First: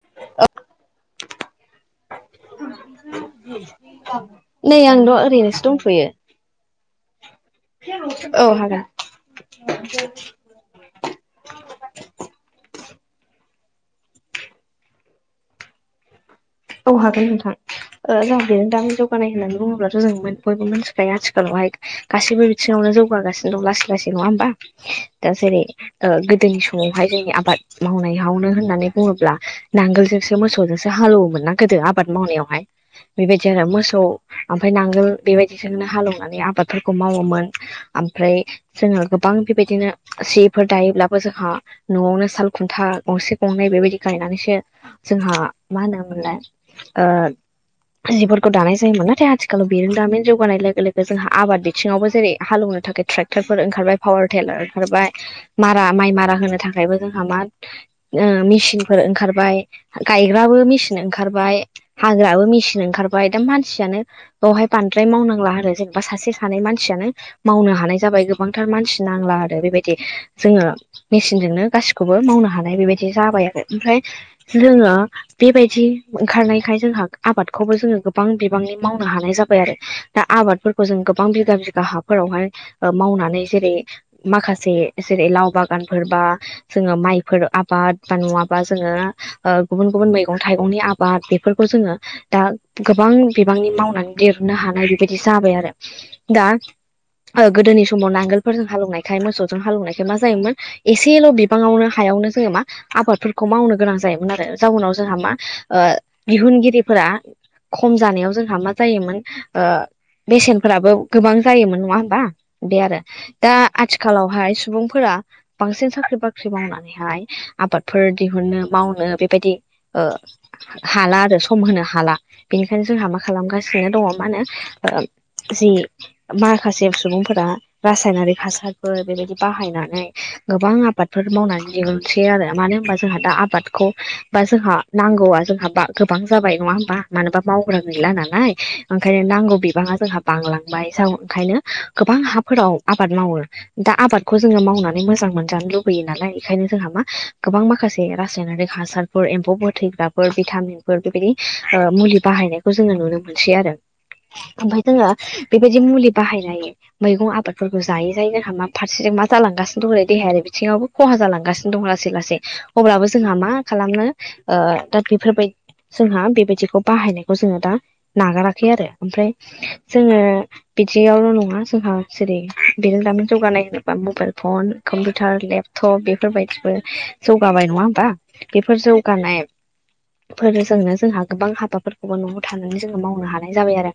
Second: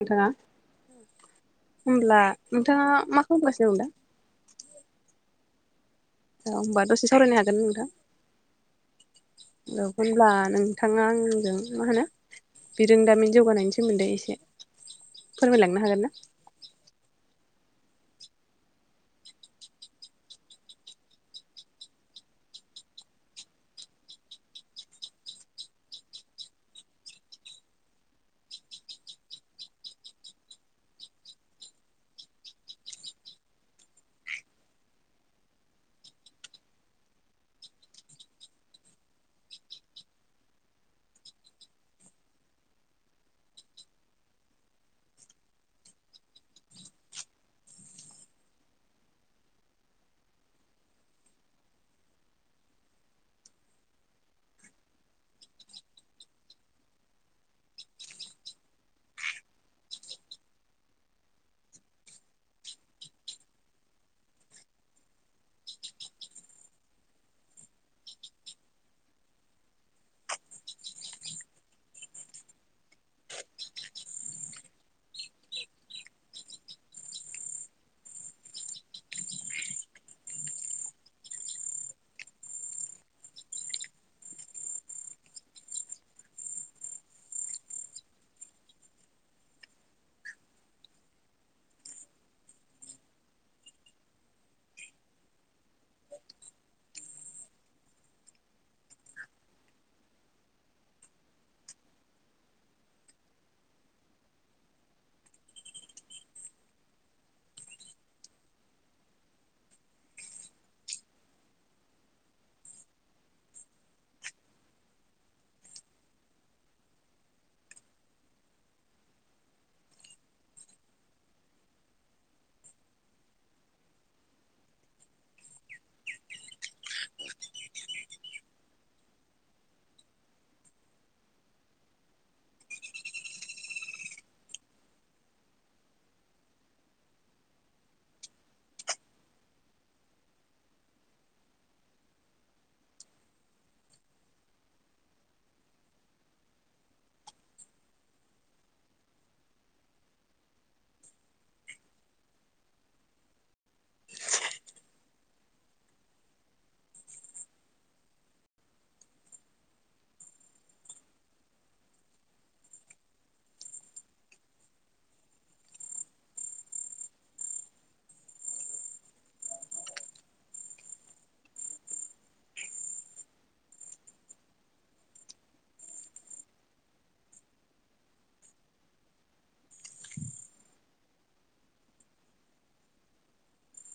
नोंथाङा होमब्ला नोंथाङा मा खालामगासिनो दं दा। नै आंद' ओरैनोसो दंथ'यो। औ होमबा दसे सावरायनो हागोन नोंथां। औ हागोन औ होनब्ला नों थाङा आंजों मा होनो बिरोंदामिन जौगानायनि सोमोन्दै इसे फोरमायलांनो हागोनना। औ हागोन नोंथां ओ जोंङा बिरोंदामिन जौगानाय होननानै बुङोब्ला जों [unintelligible] बयबो मिथिखायो आथिखालावहाय। गासैबो बिथिङावनो जौगागासिनो दं लासै - लासै नङा होमबा। दा जेरै ओ गोदोनि समावहाय जोंनि आबाद मावनायावनो होननानै बुङोब्ला नांगोल जोंसो मोसौजोंसो हाल एवोमोन ना गोदो आबाद मावनायावहाय। बेबायदि आरो मोसौ ओमफ्राय नांगोल बेबायदिजोंनो हाल एवनानै आबादफोरखौ मावोमोन। ओमफ्राय जोङो गोबां बेबायदिनो सिफोर दायोब्लाबो जोंहा न'आवनो साल खुन्था गंसे गंनै बेबायदि गायनानैसो जोंहा मा होनोमोनलाय ओ जिफोरखौ दानाय जायोमोन। नाथाय आथिखालाव बिरोंदामिन जौगानाय लोगो-लोगो जोंहा आबाद बिथिङावबो जेरै हाल एवनो थाखाय ट्रेक्टरफोर ओंखारबाय पावार टिलार ओंखारबाय मारा माइ मारा होनो थाखायबो जोंहा मा ओ मेचिनफोर ओंखारबाय गायग्राबो मेसिन ओं ओंखारबाय हाग्राबो मेसिन ओंखारबाय दा मानसियानो बेवहाय बांद्राय मावनांला आरो जेनेबा सासे सानै मानसियानो मावनो हानाय जाबाय गोबांथार मानसि नांला आरो बेबायदि जोङो मेसिनजोंनो गासिखौबो मावनो हानाय बेबायदि जाबाय आरो ओमफ्राय जोङो बेबायदि ओंखारनायखाय जोंहा आबादखौबो जोङो गोबां बिबांनि मावनो हानाय जाबाय आरो। दा आबादफोरखौ जों गोबां बिगा बिगा हाफोरावहाय मावनानै जेरै माखासे जेरै लाव बागानफोरबा जोङो माइफोर आबाद बा नङाबा जोङो ओ गुबुन-गुबुन मैगं थाइगंनि आब बा बेफोरखौ जोङो दा गोबां बिबांनि मावनानै दिरुननो हानाय बेबायदि जाबाय आरो। दा गोदोनि समाव नांगोलफोरजों हालौनायखाय मोसौजों हालौनायखाय मा जायोमोन एसेल' बिबाङावनो हायावनो जोङो मा आबादफोरखौ मावनो गोनां जायोमोन आरो जाउनाव जोंहा मा ओ दिहुनगिरिफोरा खम जानायाव जोंहा मा जायोमोन ओ बेसेनफोराबो गोबां जायोमोन नङा होनबा बे आरो। दा आथिखालावहाय सुबुंफोरा बांसिन साख्रि बाख्रि मावनानैहाय आबादफोर दिहुनो मावनो बेबायदि ओ हाला आरो सम होनो हाला। बेनिखायनो जोंहा मा खालामगासिनो दङ मा होनो जि माखासे सुबुंफोरा रासायनारि हासारफोर बेबायदि बाहायनानै गोबां आबादफोर मावनानै [unintelligible] सै आरो मानो होनबा जोंहा दा आबादखौ बा जोंहा नांगोल [unintelligible] जोंहा गोबां जाबाय नङा होमबा मानोना मावग्रा गैला नालाय ओंखायनो नांगौ बिबाङा जोंहा बांलांबाय जा ओंखायनो गोबां हाफोराव आबाद मावो। दा आबादखौ जोङो मावनानै मोजां मोनजानो लुबैयो नालाय बेखायनो जोंहा मा गोबां माखासे रासायनारिक हासार फोर एमफौ फोथैग्रा भिटामिन फोर बेबायदि मुलि बाहायनायखौ जोङो नुनो मोनसै आरो। ओमफ्राय जोङो बेबायदि मुलि बाहाय लायो। मैगं आबादफोरखौ जायै जायै जोंहा मा फारसेजों मा जालांगासिनो दंलै देहायारि बिथिङावबो खहा जालांगासिनो दं लासै लासै अब्लाबो जोंहा मा खालामनो दा बेफोरबाय जोंहा बेबायदिखौ बाहायनायखौ जोङो दा नागाराखै आरो ओमफ्राय जोङो बिदियावल' नङा जोंहा जेरै--बेजों दामिन जौगानाय होनोबा मबाइल फन कम्पिउटार लेपतप थ' बेफोरबायदिबो जौगाबाय नङा होमबा बेफोर जौगानाय फोरजोंनो जोंहा गोबां हाबाफोरखौबो न'आव थानानै जोङो मावनो हानाय जाबाय आरो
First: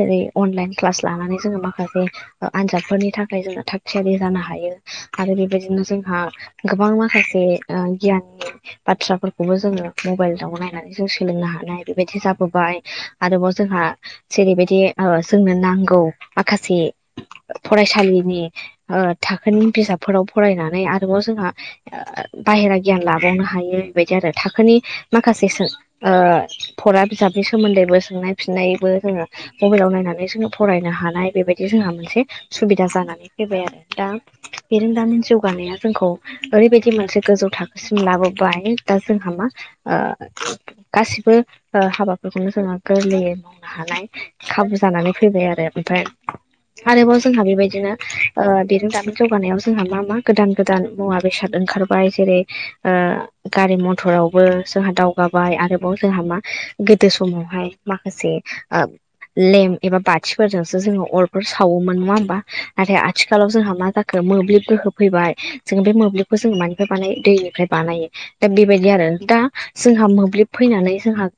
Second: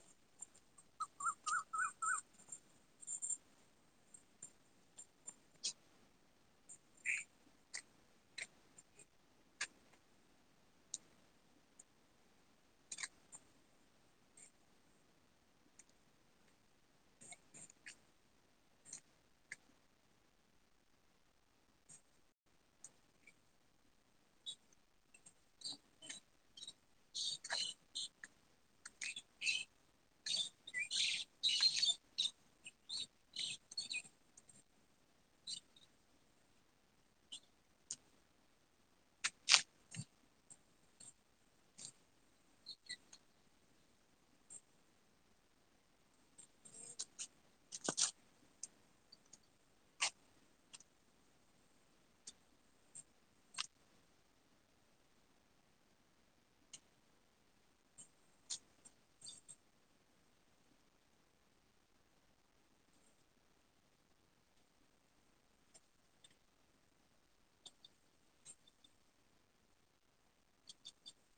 जेरै--अनलाइन क्लास लानानै जोङो माखासे आनजादफोरनि थाखाय जोङो थाग थियारि जानो हायो आरो बेबायदिनो जोंहा गोबां माखासे गियाननि बाथ्राफोरखौबो जोङो मबाइलाव नायनानै जों सोलोंनो हानाय बेबायदि जाबोबाय आरोबाव जोंहा जेरैबायदि जोंनो नांगौ माखासे फरायसालिनि ओ थाखोनि बिजाबफोराव फरायनानै आरोबाव जोंहा बाहेरा गियान लाबावनो हायो बेबायदि आरो थाखोनि माखासे फरा बिजाबनि सोमोन्दैबो सोंनाय फिन्नायबो जोङो मबाइलाव नायनानै जोङो फरायनो हानाय बेबायदि जोंहा मोनसे सुबिदा जानानै फैबाय आरो दा बेरोंदामिन जौगानाया जोंखौ ओरैबायदि मोनसे गोजौ थाखोसिम लाबोबाय दा जोंहा मा ओ गासिबो हाबाफोरखौनो जोङो गोरलैयै हानाय खाबु जानानै फैबाय आरो ओमफ्राय आरोबाव जोंहा बेबायदिनो बिरोंदामिन जौगानायाव जोंहा मा मा गोदान गोदान मुवा बेसाद ओंखार बाय जेरै--गारि मथरावबो जोंहा दावगाबाय आरोबाव जोंहा मा गोदो समावहाय माखासे लेम एबा बाथिफोरजोंसो जोङो अरफोर सावोमोन नङा होमबा नाथाय आथिखालाव जोंहा मा जा मोब्लिब गोहो फैबाय जोङो बे मोब्लिबखौ जोङो मानिफ्राय बानायो दैनिफ्राय बानायो। दा बेबायदि आरो दा जोंहा मोब्लिब फैनानै जोंहा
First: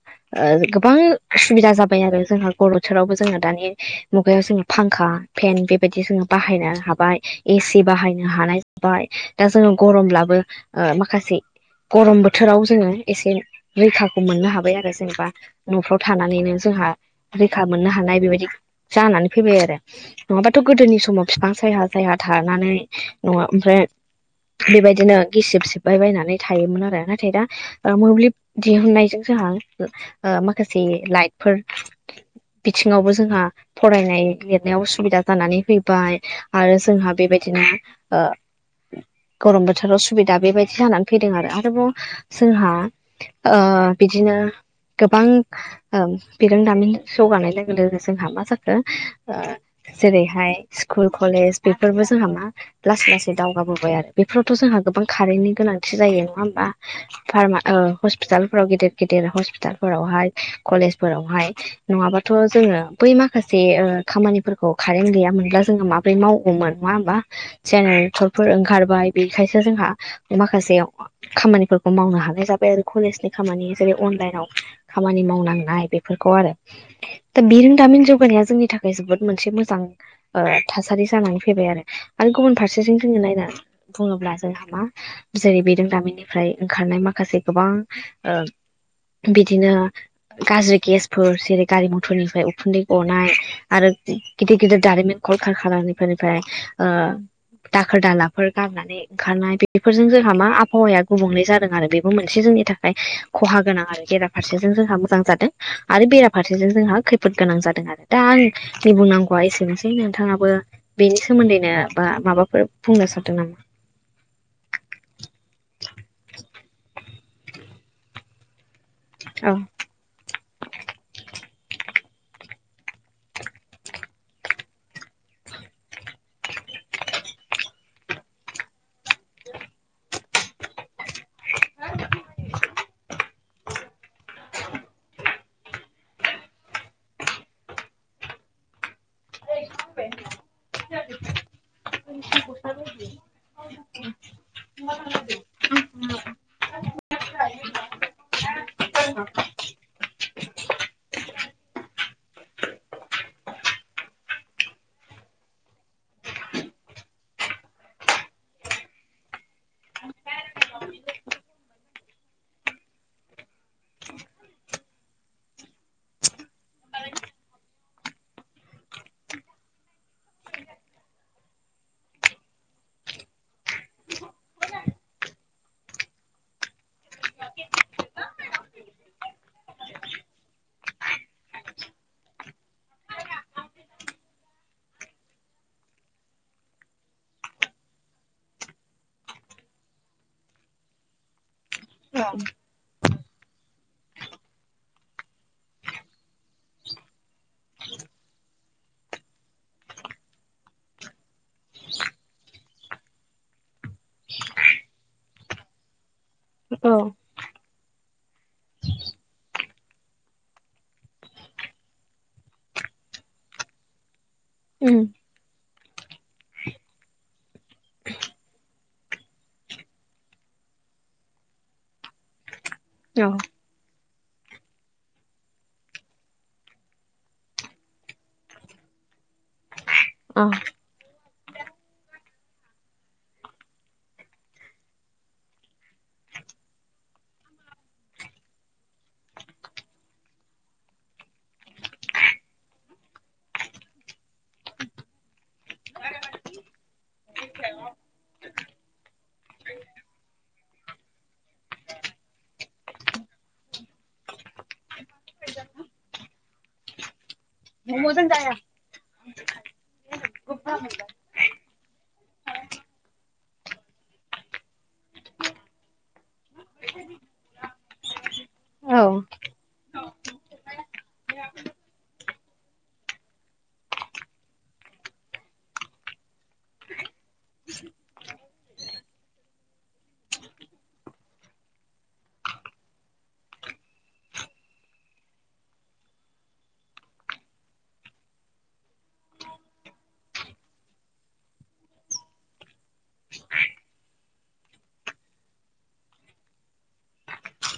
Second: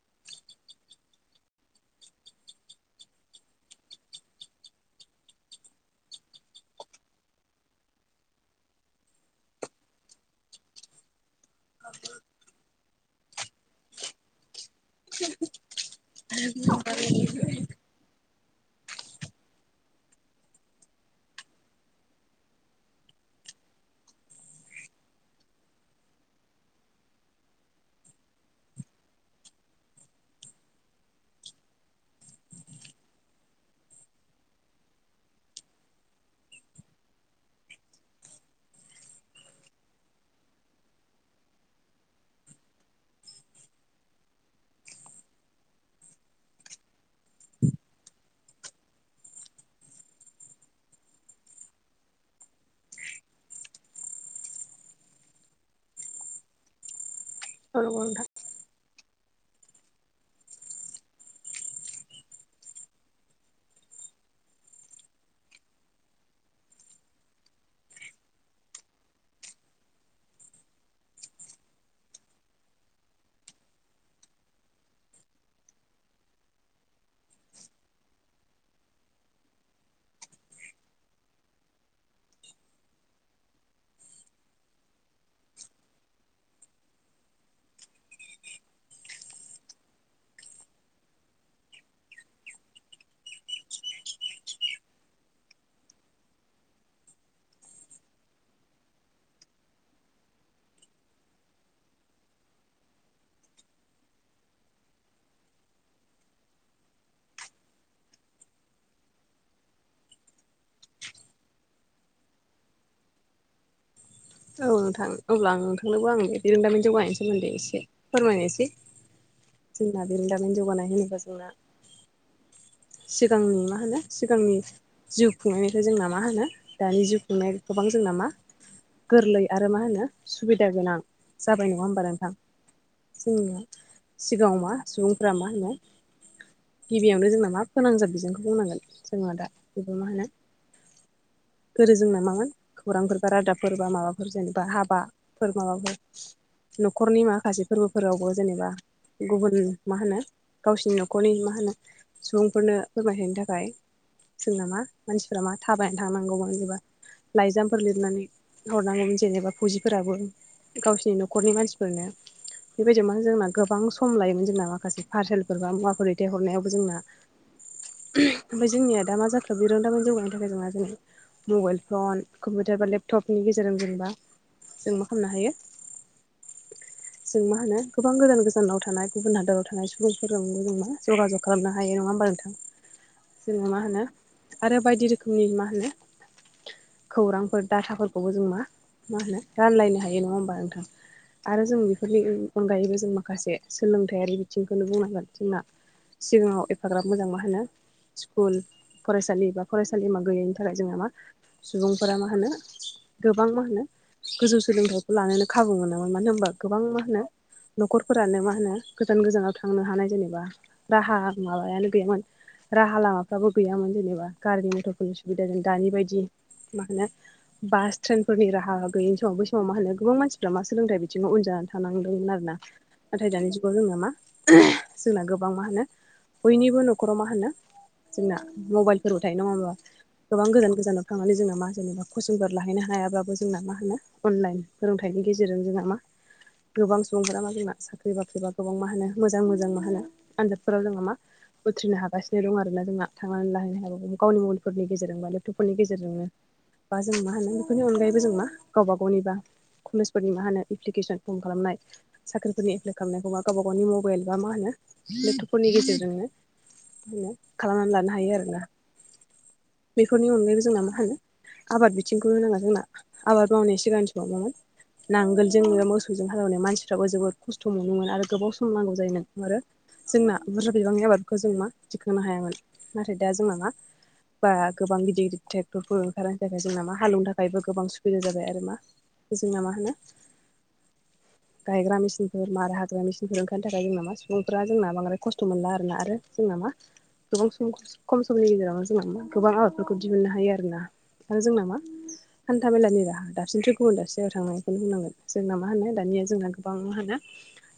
गोबां सुबिदा जाबाय आरो जोंहा गरम बोथोरावबो जोङो दानि मुगायाव जोङो फांखा फेन बेबायदि जोङो बाहायनो हाबाय एसि बाहायनो हानाय जाबाय दा जोङो गरमब्लाबो माखासे गरम बोथोराव जोङो एसे रैखाखौ मोननो हाबाय आरो जेनबा न'फ्राव थानानैनो जोंहा रैखा मोननो हानाय बेबायदि जानानै फैबाय आरो। नङाबाथ' गोदोनि समाव बिफां सायहा सायहा थानानै ओमफ्राय बेबायदिनो गिसिब सिबबाय बायनानै थायोमोन आरो नाथाय दा मोब्लिब दिहुनायजों जोंहा माखासे लाइटफोर बिथिङावबो जोंहा फरायनाय लिरनायाव उसुबिदा जानानै फैबाय आरो जोंहा बेबायदिनो ओ गरम बोथोराव सुबिदा बेबायदि जानानै फैदों आरो आरोबाव जोंहा बिदिनो गोबां बिरोंदामिन जौगानाय लोगो लोगो जोंहा मा जाखो जेरैहाय स्कुल कलेज बेफोरबो जोंहा मा लासै लासै दावगाबोबाय आरो बेफोरावथ' जोंहा गोबां खारेन्टनि गोनांथि जायो नङा होमबा फार्मा औ नंगौ नोंथां। हस्पिटालफोराव गेदिर गेदिर हस्पिटालफोरावहाय कलेजफोरावहाय नङाबाथ' जोङो बै माखासे ओ खामानिफोरखौ खारेन्ट गैयामब्ला जोङो मा फ्राय मावगौमोन मा होमबा जेनेरेथरफोर ओंखारबाय बेखायसो जोंहा माखासे खामानिफोर मावनो हानाय जाबाय आरो कलेजनि खामानि जेरै अनलाइनाव खामानि मावनांनाय बेफोरखौ आरो दा बिरोंदामिन जौगानाया जोंनि थाखाय जोबोद मोनसे मोजां ओ थासारि जानानै फैबाय आरो आरो गुबुन फारसेजों जोङो नायनानै बुङोब्ला जोंहा मा जेरै बिरोंदामिननिफ्राय ओंखारनाय माखासे गोबां ओ बिदिनो गाज्रि गेसफोर जेरै गारि मथरनिफ्राय उखुन्दै गनाय आरो गिदिर गिदिर दारिमिन कल कारखानाफोरनिफ्राय ओ दाखोर दालाफोर गारनानै ओंखारनाय बेफोरजों जोंहा मा आबहावाया गुबुंले जादों आरो बेबो मोनसे जोंनि थाखाय खहा गोनां आरो बेरा फारसेजों जोंहा मोजां जादों आरो बेराफारसेजों जोंहा खैफोद गोनां जादों आरो दा आं आंनि बुंनांगौआ एसेनोसै नोंथाङाबो बेनि सोमोन्दैनो बा माबाफोर बुंनो सानदों नामा? औ नोंथां अब्ला आं नोंथांनोबो आं बिरोंदामिन जौगानायनि सोमोन्दै एसे फोरमायनोसै औ जोंना बिरोंदामिन जौगानाय होनोबा जोंना सिगांनि मा होनो सिगांनि जिउ खुंनायनिफ्राय जोंना मा होनो दानि जिउ खुंनाया गोबां जोंना मा गोरलै आरो मा होनो सुबिदा गोनां जाबाय नङा होमबा नोंथां जोंनिया सिगाङाव मा सुबुंफ्रा मा होनो गिबियावनो जोंना मा फोनांजाब बिजोंखौ बुंनांगोन जोङा दा बेबो मा होनो [unintelligible] गोदो जोंना मामोन खौरांफोरबा रादाब फोरबा माबाफोर जेनेबा हाबाफोर माबाफोर न'खरनि माखासे फोरबोफोरावबो जेनेबा गुबुन मा होनो गावसिनि न'खरनि मा होनो सुबुंफोरनो फोरमायहैनो थाखाय जोंना मा मानसिफ्रा मा थाबायनानै थांनांगौमोन लाइजामफोर लिरनानै हरनांगौमोन जेनेबा फौजिफोराबो गावसिनि न'खरनि मानसिफोरनो बेबायदि मा जोंना गोबां सम लायोमोन जोंना माखासे पार्सेलफोर बा मुवाफोर दैहरनायावबो जोंना [unintelligible] ओमफाय जोंनिया दा मा जाखो बिरोंदामिन जौगानाो थाखाय नोंङा जेनै मबाइल फन कम्पिउटार बा लेप थप नि गेजेरजों जेनेबा जों मा खालामनो हायो जों मा होनो गोबां गोजान गोजानाव थानाय गुबुन हादोराव थानाय सुबुंफोरजों जों मा जगाजग खालामनो हायो नङा होमबा नोंथां जोङो मा होनो आरो बायदि रोखोमनि मा होनो खौरांफोर डाथाफोरखौबो जों मा मा होनो रानलायनो हायो नङा होमबा नोंथां आरो जों बिफोरनि औ अनगायैबो जों माखासे सोलोंथायारि बिथिंखौनो बुंनांगोन जोंना सिगाङाव एफाग्राब मोजां मा होनो स्कुल फरायसालि बा फरायसालिमा गैयैनि थाखाय जोंहा मा सुबुंफोरा मा होनो गोबां मा होनो गोजौ सोलोंथाइखौ लानोनो खाबु मोनामोन। मानो होनबा गोबां औ मा होनो न'खरफोरानो मा होनो गोजान गोजानाव थांनो हानाय जेनेबा राहा माबायानो गैयामोन। राहा लामाफ्राबो गैयामोन जेनेबा गारि मथरफोरनि सुबिदाजों दानि बायदि मा होनो बास ट्रेनफोरनि राहा गैयि नि समाव बै समाव मा होनो गोबां मानसिफ्रा मा सोलोंथाइ बिथिंङाव उन जाना थानांदोंमोन आरो ना नाथाय दानि जु जों मा जोंना गोबां मा होनो बयनिबो न'खराव मा होनो जोंना मबाइलफोराव थायो नंङा होमबा गोबां गोजान गोजानाव थांनानै जोंना मा जेनेबा कचिंफोर लाहैनो हायाबाबो जोंना मा होनो अनलाइन फोरोंथाइनि गेजेरजों जोंहा मा गोबां सुबुंफोरा मा जोंना साख्रि बाख्रिबा गोबां मा होनो मोजां मोजां मा होनो आन्जादफोराव जोङो मा उथ्रिनो हागासिनो दं आर ना जोंना थांनानै लाहैनो हायाब्लाबो गावनि मबाइलफोरनि गेजेरजों बा लेपटपफोरनि गेजेरजोंनो। बा जों मा होनो बेफोरनि अनगायैबो जों मा गावबा गावनि कलेजफोरनि मा होनो एप्लिकेसन फर्म खालामनाय। साख्रिफोरनि एप्लाइ खालामनायखौबा गावबा गावनि मबाइल बा मा होनो लेपटपफोरनि गेजेरजोंनो बिनो खालामनानै लानो हायो आरोना। बेफोरनि अनगायैबो जोंना मा हानो आबाद बिथिंखौ होन जोंना आबाद मावनाया सिगांनि समाव मामोन नांगोलजों मोसौजों हालौनाय मानसिफ्राबो जोबोद खस्थ' मोनोमोन आरो गोबाव सम नांगौ जायोमोन आरो जोंना बुरजा बिबांनि आबादखौ जों मा दिखांनो हायामोन। नाथाय दा जोंना मा बा गोबां गिदिर गिदिर ट्रेक्टरफोर खारनि थाखाय जोंना मा हालेवनो थाखायबो गोबां सुबिदा जाबाय आरो मा। जोंना मा होनो [inaudible] गायग्रा मेसिनफोर मार हाग्रा मेसिनफोर ओंखारनो थाखाय जोंना मा सुबुंफोरा जोंना बांद्राय खस्थ' मोनला आरोना आरो जोंना मा गोबां सम खम समनि गेजेरावनो जोंहा मा गोबां आबादफोरखौ दिहुननो हायो आरोना। आरो जोंना मा हान्था मेलानि राहा दाबसिनिस्रु गुबुन दाबसेयाव थांनायखौनो बुंनांगोन जोंना मा होनो दानिया जोंना गोबां मा होनो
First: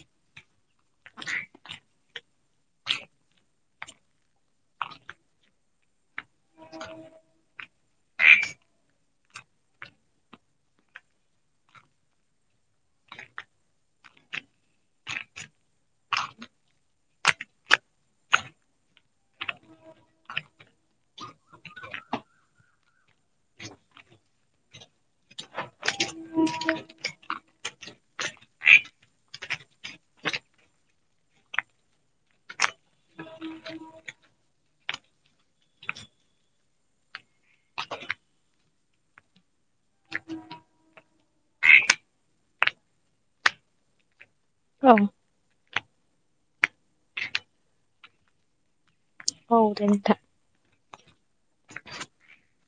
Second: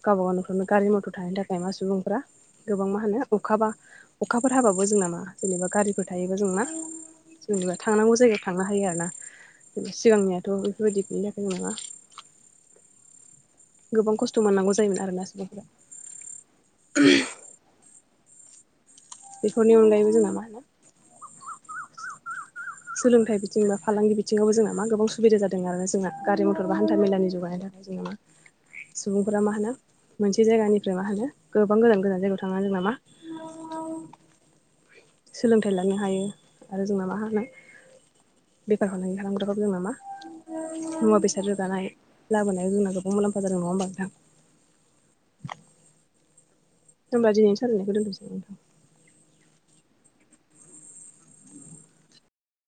गावबा गाव न'फ्रावनो गारि मथर थनि थाखाय मा सुबुंफ्रा गोबां मा होनो अखा बा अखाफोर हाबाबो जों नामा जेनेबा गारिफोर थायोबा जोंना जेनेबा थांनांगौ जायगायाव थांनो हायो आरो ना। सिगांनियाथ' बेफोरबायदिनि थाखाय नङा गोबां खस्थ' मोननांगौ जायोमोन आरो ना सुबुंफोरा [unintelligible] बेफोरनि अनगायैबो जोंना मा होनो सोलोंथाइ बिथिं बा फालांगि बिथिङावबो जोंना मा गोबां सुबिदा जादों आरो जोंहा। गारि मथर बा हान्थ मेलानि जुगानि थाखाय [unintelligible] सुबुंफोरा मा होनो मोनसे जायगानिफ्राय मा होनो गोबां गोजान गोजान जायगायाव थांना जोंना मा सोलोंथाइ लानो हायो आरो जोंना मा होनो। बेफार फालांगि खालामग्राखौ जोंना मा मुवा बेसाद रोगानाय लाबोनाय जों गोबां मुलामफा जादों नङा होमबा नोंथां। औ। होमबा दिनैनो सावरानायखौ दानथनोसै नोंथां। औ दे नोंथां।